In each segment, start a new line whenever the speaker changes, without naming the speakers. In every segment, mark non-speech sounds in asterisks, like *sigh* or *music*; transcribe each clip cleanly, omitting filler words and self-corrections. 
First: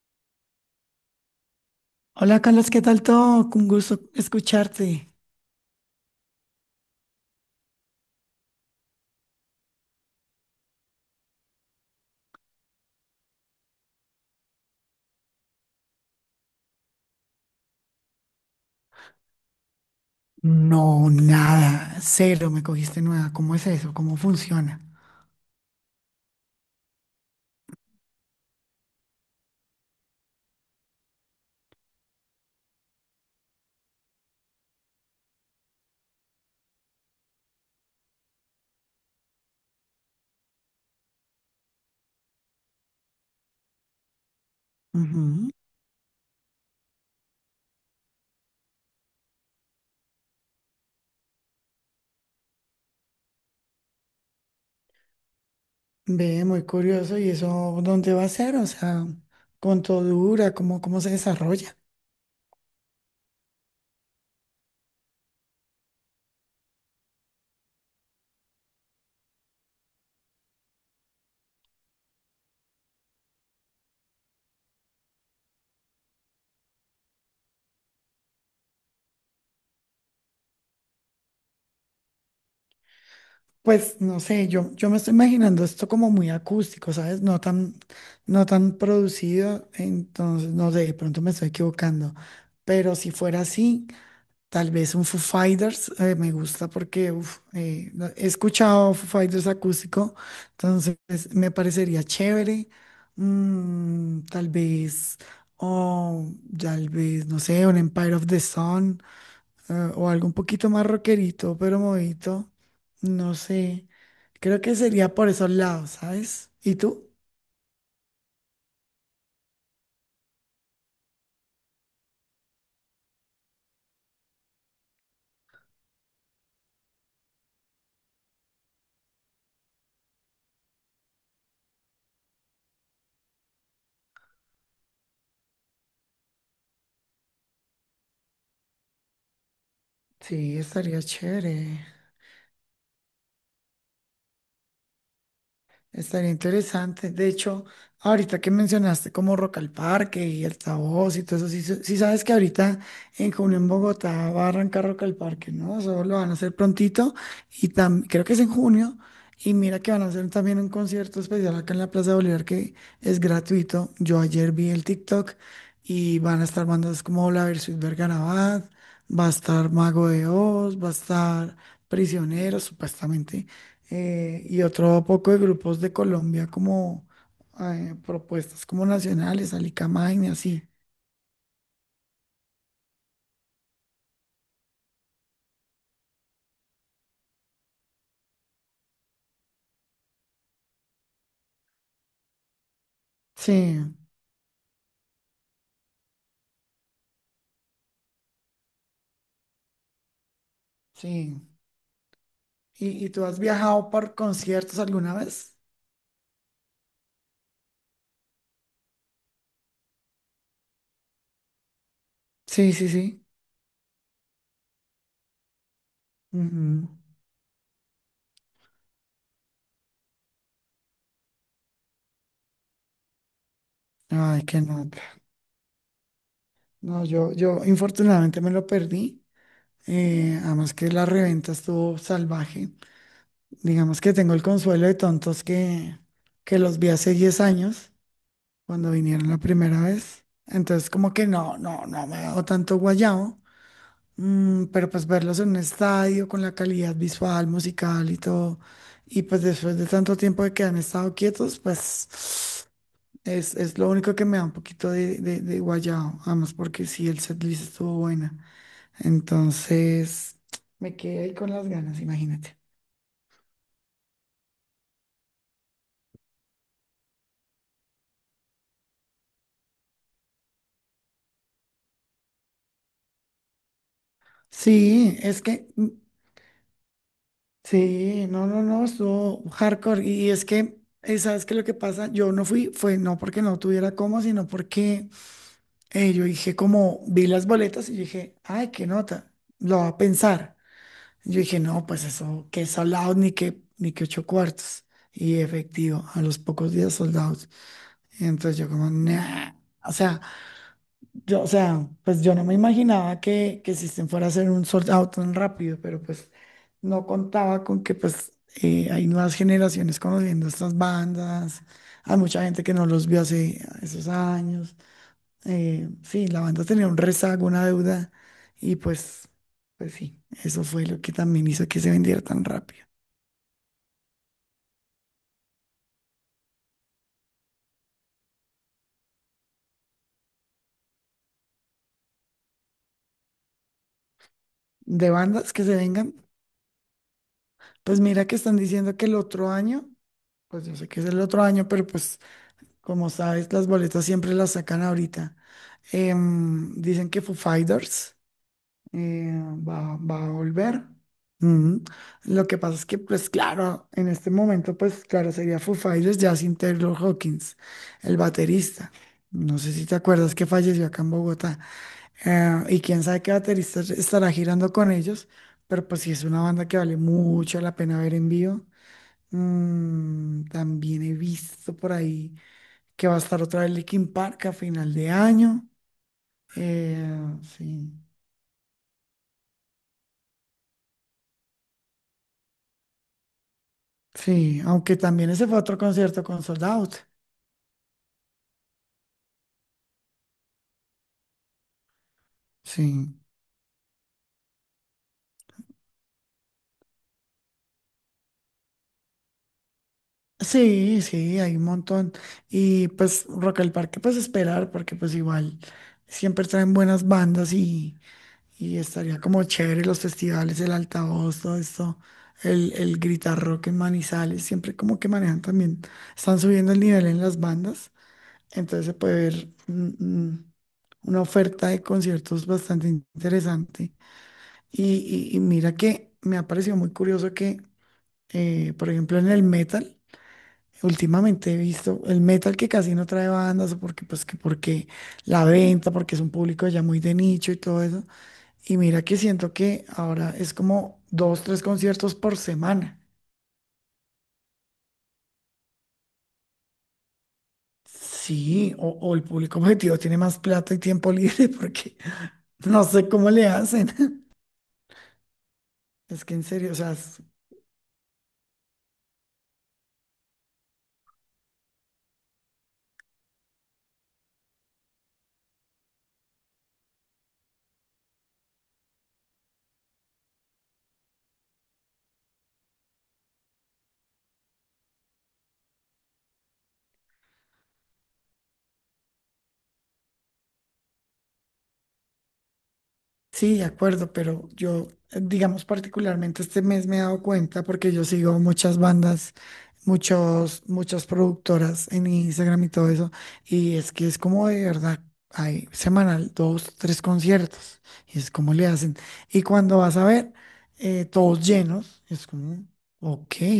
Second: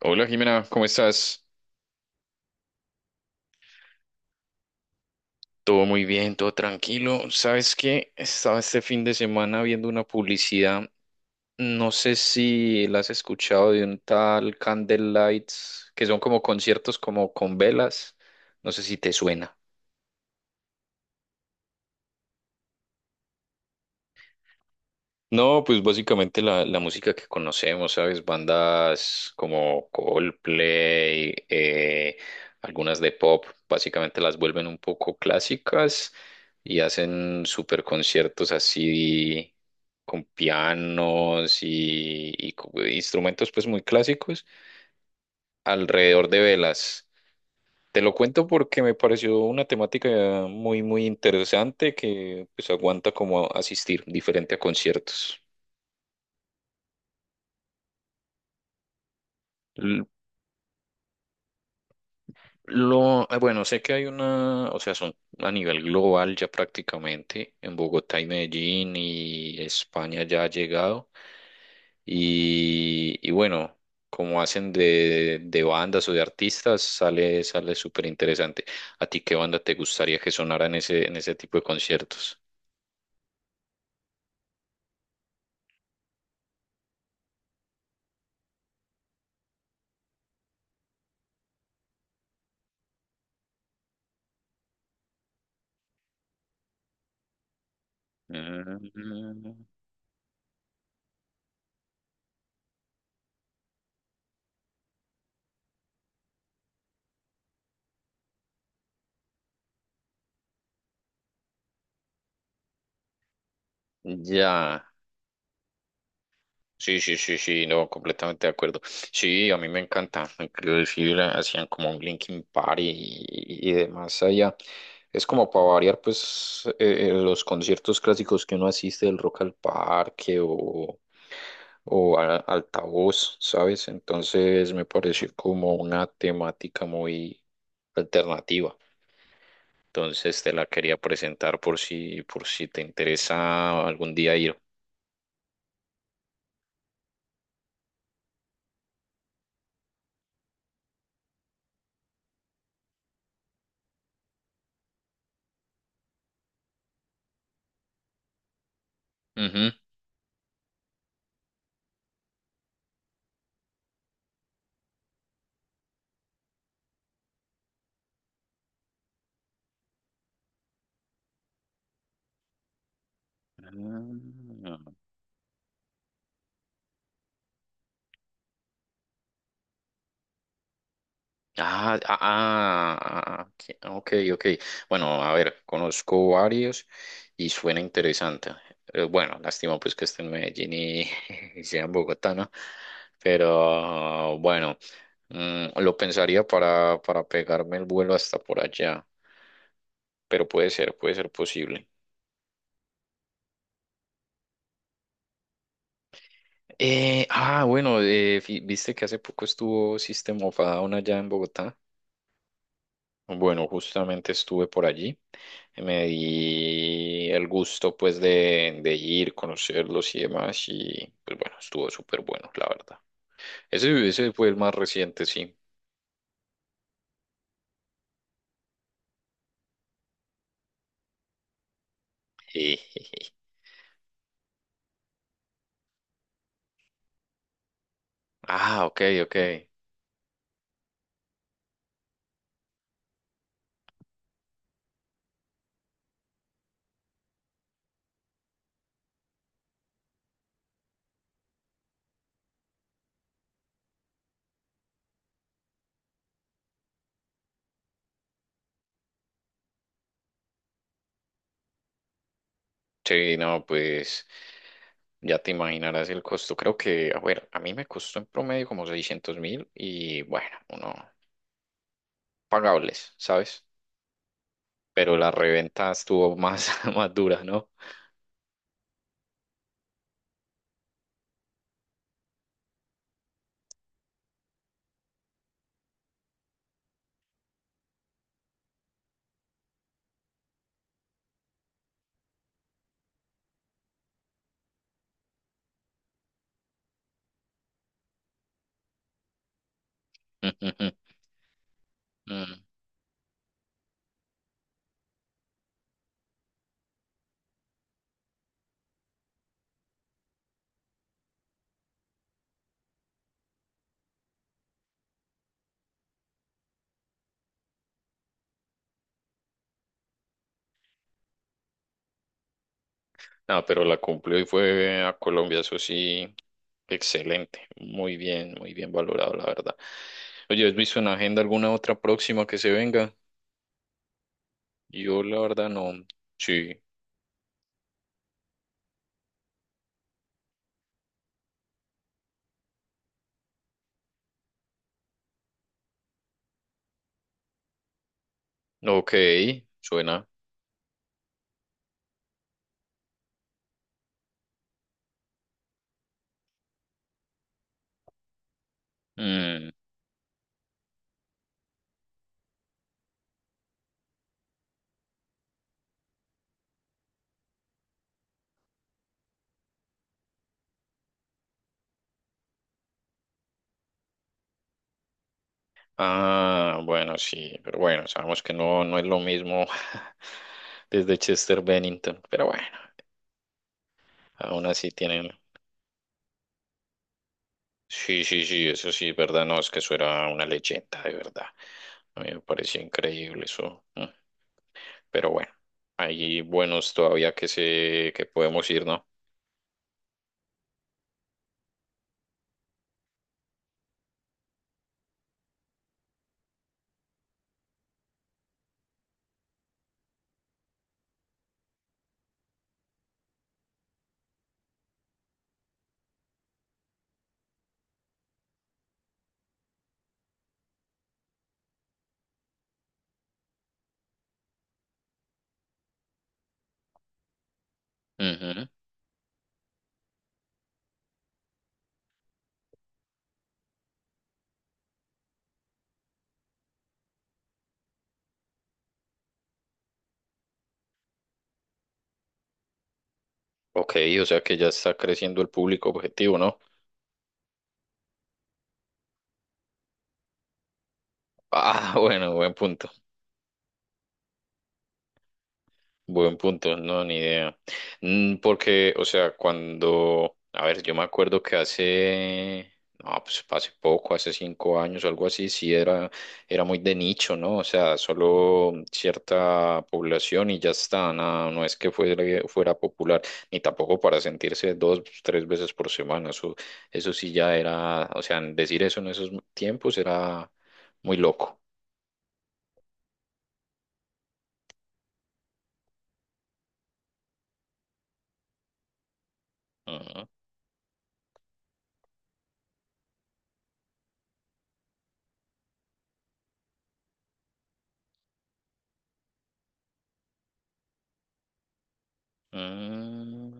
Hola Jimena, ¿cómo estás?
Hola Carlos, ¿qué tal todo? Un gusto escucharte.
Todo muy bien, todo tranquilo. ¿Sabes qué? Estaba este fin de semana viendo una publicidad, no sé si la has escuchado, de un tal Candlelights, que son como conciertos como con velas, no sé si te suena.
No, nada, cero, me cogiste nueva. ¿Cómo es eso? ¿Cómo funciona?
No, pues básicamente la música que conocemos, ¿sabes? Bandas como Coldplay, algunas de pop, básicamente las vuelven un poco clásicas y hacen super conciertos así con pianos y instrumentos pues muy clásicos
Ujú.
alrededor de velas. Te lo cuento porque me pareció una temática muy interesante que pues aguanta como asistir diferente a conciertos.
Ve, muy curioso. ¿Y eso dónde va a ser? O sea, ¿cuánto dura? ¿¿Cómo se desarrolla?
Bueno, sé que hay una, o sea, son a nivel global ya prácticamente, en Bogotá y Medellín y España ya ha llegado. Y bueno, como hacen de bandas o de artistas, sale súper interesante. ¿A ti qué banda te gustaría que sonara en ese tipo de conciertos?
Pues no sé, yo me estoy imaginando esto como muy acústico, ¿sabes? No tan producido, entonces no sé, de pronto me estoy equivocando. Pero si fuera así, tal vez un Foo Fighters me gusta porque uf, he escuchado Foo Fighters
Mm,
acústico, entonces me parecería chévere. Tal vez, o tal vez, no sé, un Empire of the Sun ah, o algo un poquito más rockerito, pero movidito, no sé. Creo que
ya.
sería por esos lados, ¿sabes? ¿Y
Sí,
tú?
sí, sí, sí, no, completamente de acuerdo. Sí, a mí me encanta. Inclusive hacían como un Linkin Park y demás allá. Es como para variar, pues, los conciertos clásicos que uno asiste del Rock al Parque o Altavoz, ¿sabes? Entonces me pareció como una temática muy alternativa. Entonces te
Sí,
la quería
estaría
presentar
chévere.
por si te interesa algún día ir.
Estaría interesante. De hecho, ahorita que mencionaste como Rock al Parque y el Tabós y todo eso, sí, sí sabes que ahorita en junio en Bogotá va a arrancar Rock al Parque, ¿no? Eso lo van a hacer prontito y creo que es en junio. Y
Ujú.
mira que van a hacer también un concierto especial acá en la Plaza Bolívar que es gratuito. Yo ayer vi el TikTok y van a estar bandas como La Versus Bergarabat, va a estar Mago de Oz, va a estar Prisioneros, supuestamente y
Ah.
otro poco de grupos de Colombia como propuestas como nacionales, Alicamain y así.
Ah, ah, ah, ah, ah, ok, ok. Bueno, a ver, conozco varios y suena interesante. Bueno, lástima pues que esté en Medellín y, *laughs* y sea en Bogotá, ¿no?
Sí,
Pero bueno, lo pensaría para pegarme el vuelo hasta por allá, pero puede ser
sí.
posible.
¿Y tú has viajado por conciertos alguna vez?
Bueno, viste que hace poco estuvo System of a Down allá en Bogotá.
Sí, sí, sí.
Bueno, justamente estuve por allí. Me
Ujú.
di el gusto pues de ir, conocerlos y demás. Y pues bueno, estuvo súper bueno, la verdad. Ese
Ay,
fue el
qué
más
nota.
reciente, sí.
No, yo infortunadamente me lo perdí. Además que la reventa estuvo salvaje.
*laughs*
Digamos que tengo el consuelo de tontos que los vi hace 10 años
Ah,
cuando
ok,
vinieron
ok.
la primera vez. Entonces, como que no me hago tanto guayao. Pero pues verlos en un estadio con la calidad visual, musical y todo. Y pues después de tanto tiempo de que han estado quietos, pues es lo único que me da un poquito de guayao. Además, porque sí, el setlist estuvo buena. Entonces, me quedé ahí con las ganas, imagínate.
Sí, no, pues ya te imaginarás el costo. Creo que, a ver, a mí me costó en promedio como 600.000 y bueno, uno, pagables, ¿sabes? Pero
Sí,
la
es que mm,
reventa estuvo más, *laughs* más dura, ¿no?
sí, no, no, no, estuvo hardcore. Y es que, ¿sabes qué? Lo que pasa, yo no fui, fue no porque no tuviera cómo, sino porque yo dije, como vi las boletas y yo dije, ay, qué nota, lo va a pensar. Yo dije, no, pues eso, que soldados ni que, ni que ocho cuartos. Y efectivo, a los pocos días soldados. Entonces yo, como, nah. O sea,
*laughs*
yo, o sea, pues yo no me imaginaba que System fuera a hacer un sold out tan rápido, pero pues no contaba con que pues hay nuevas generaciones conociendo estas bandas, hay mucha gente que no los vio hace esos años. Sí, la banda tenía un rezago, una deuda, y pues sí, eso fue lo que también hizo que se vendiera tan rápido.
No, pero la cumplió y fue a Colombia, eso sí, excelente, muy bien valorado, la verdad. Oye, ¿has visto en la agenda alguna otra próxima que se venga?
De
Yo la
bandas que
verdad
se
no,
vengan,
sí,
pues mira que están diciendo que el otro año, pues yo sé que es el otro año, pero pues como sabes, las boletas siempre las sacan ahorita. Dicen que Foo Fighters
ok,
eh, va,
suena.
va a volver. Mm. Lo que pasa es que, pues claro, en este momento, pues claro, sería Foo Fighters ya sin Taylor Hawkins, el baterista. No
Mm,
sé si te acuerdas que falleció acá en Bogotá. Y quién sabe qué baterista estará girando con ellos, pero pues sí es una banda que vale mucho la pena ver en vivo. También he visto por ahí que va a estar otra vez Linkin Park a final de año.
ah,
Eh,
bueno, sí, pero
sí,
bueno, sabemos que no, no es lo mismo *laughs* desde Chester Bennington, pero bueno,
sí,
aún así
aunque
tienen,
también ese fue otro concierto con Sold Out.
sí, sí, sí, eso sí, verdad, no, es que eso era una leyenda, de verdad. A mí me parecía
Sí,
increíble eso. Mm. Pero bueno, hay buenos todavía que podemos ir, ¿no?
sí, sí, hay un montón. Y pues Rock al Parque, pues esperar, porque pues igual siempre traen buenas bandas y estaría como chévere los festivales, el altavoz, todo esto. El gritar rock en Manizales, siempre como que manejan también, están subiendo el nivel en las bandas. Entonces se puede ver una oferta de conciertos bastante interesante. Y, y mira que me ha parecido muy curioso que,
Ujú.
por ejemplo, en el metal, últimamente he visto el metal que casi no trae bandas, o porque, pues, que porque la venta, porque es un público ya muy de nicho y todo eso. Y mira que siento que ahora es como dos, tres conciertos por semana.
Ok, o sea que ya está creciendo el público objetivo, ¿no?
Sí, o el público objetivo tiene más plata y tiempo libre *laughs*
Ah,
porque
*laughs* bueno, buen
no
punto.
sé cómo le hacen. Es que
Buen
en serio, o
punto,
sea,
no, ni idea. Mm. Porque, o sea, cuando, a ver, yo me acuerdo que no, pues hace poco, hace 5 años o algo así, era muy de nicho, ¿no? O sea, solo cierta población y ya está, nada, no es que fuera popular, ni tampoco para sentirse dos, tres veces por semana, eso sí ya era, o sea, decir eso en esos tiempos era muy loco.
sí, de acuerdo, pero yo, digamos, particularmente este mes me he dado cuenta porque yo sigo muchas bandas,
Ujú.
muchas productoras en Instagram y todo eso, y es que es como de verdad, hay semanal dos, tres conciertos, y es como le hacen. Y cuando vas a ver, todos llenos, es como, ok.
Mm.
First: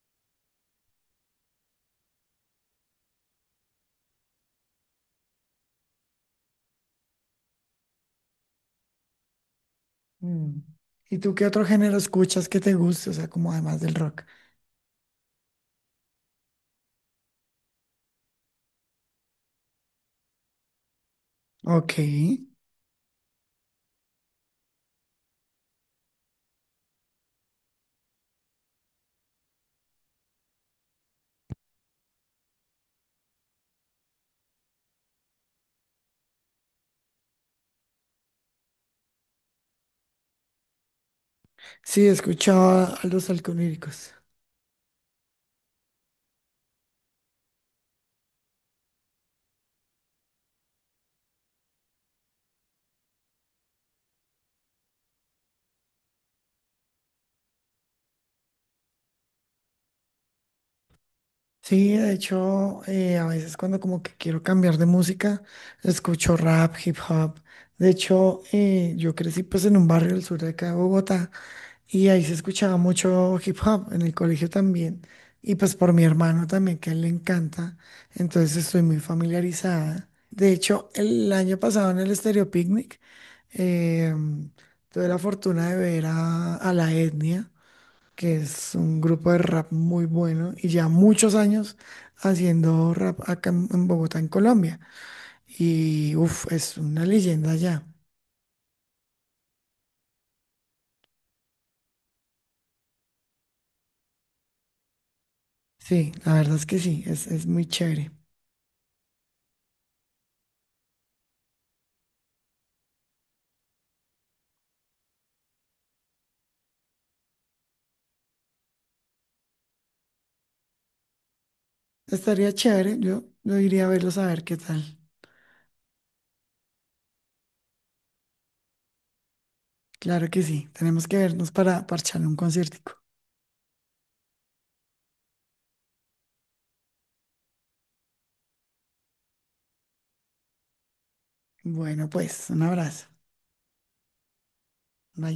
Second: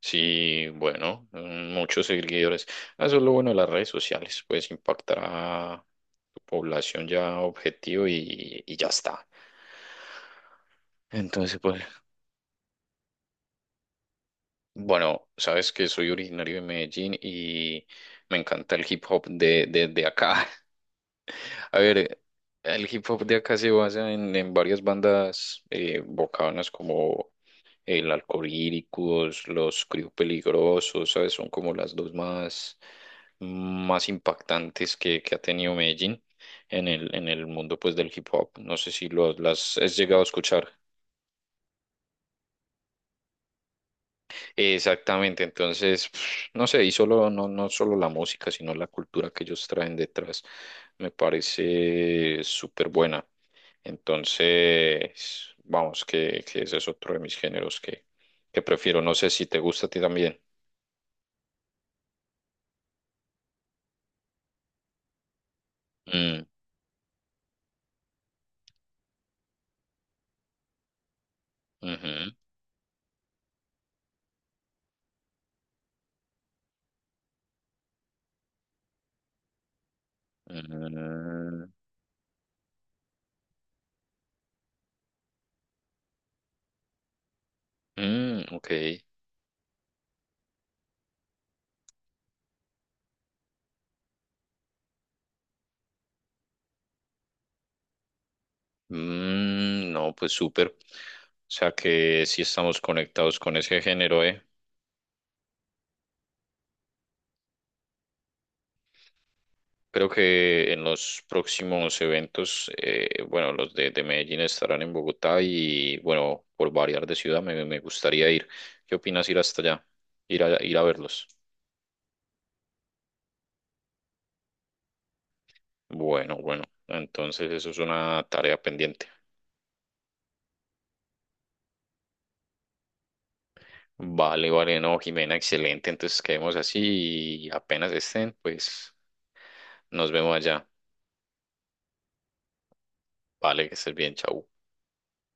Sí, bueno, mm, muchos seguidores. Ah, eso es lo bueno de las redes sociales, pues impactar a tu población ya objetivo y ya está.
Mm. ¿Y tú qué
Entonces,
otro
pues,
género escuchas que te guste? O sea, como además del rock.
bueno, sabes que soy originario de Medellín y me encanta el hip hop de acá. *laughs* A
Ok.
ver, el hip hop de acá se basa en varias bandas bocanas como el Alcohólicos, los Crío Peligrosos, ¿sabes? Son como las dos más impactantes que ha tenido Medellín en el mundo pues del hip hop. No sé si lo, las has llegado a escuchar.
Sí, escuchaba a los alcohólicos.
Exactamente, entonces, *sniffs* no sé, y solo, no, no solo la música, sino la cultura que ellos traen detrás me parece súper buena. Entonces, vamos, que ese es otro de mis géneros que prefiero. No sé si te gusta a ti también.
Sí, de hecho, a veces cuando como que quiero cambiar de música, escucho
Mm.
rap, hip hop. De hecho, yo crecí pues en un barrio del sur de acá de Bogotá y ahí se
Ujú.
escuchaba mucho hip hop, en el colegio también. Y pues por mi hermano también, que a él le encanta. Entonces estoy muy familiarizada. De hecho, el año
Mm,
pasado en el Stereo Picnic, em, tuve la fortuna de ver a, La Etnia que
mm, ok.
es un grupo de rap muy bueno y ya muchos años haciendo rap acá en Bogotá, en Colombia. Y uff, es una leyenda ya.
Mm, no, pues súper. O sea que sí estamos conectados con ese género, ¿eh?
Sí, la verdad es que sí, es muy chévere.
Creo que en los próximos eventos, bueno, los de Medellín estarán en Bogotá y, bueno, por variar de ciudad me gustaría ir. ¿Qué opinas ir hasta allá? Ir a verlos.
Estaría chévere, yo iría a verlos a ver qué tal.
Bueno, bueno, entonces eso es una tarea pendiente.
Claro que sí, tenemos que vernos para parchar un conciertico.
Vale, vale, no, Jimena, excelente. Entonces quedemos así y apenas estén, pues nos vemos allá.
Bueno, pues, un abrazo.
Vale, que estés bien, chau.
Bye.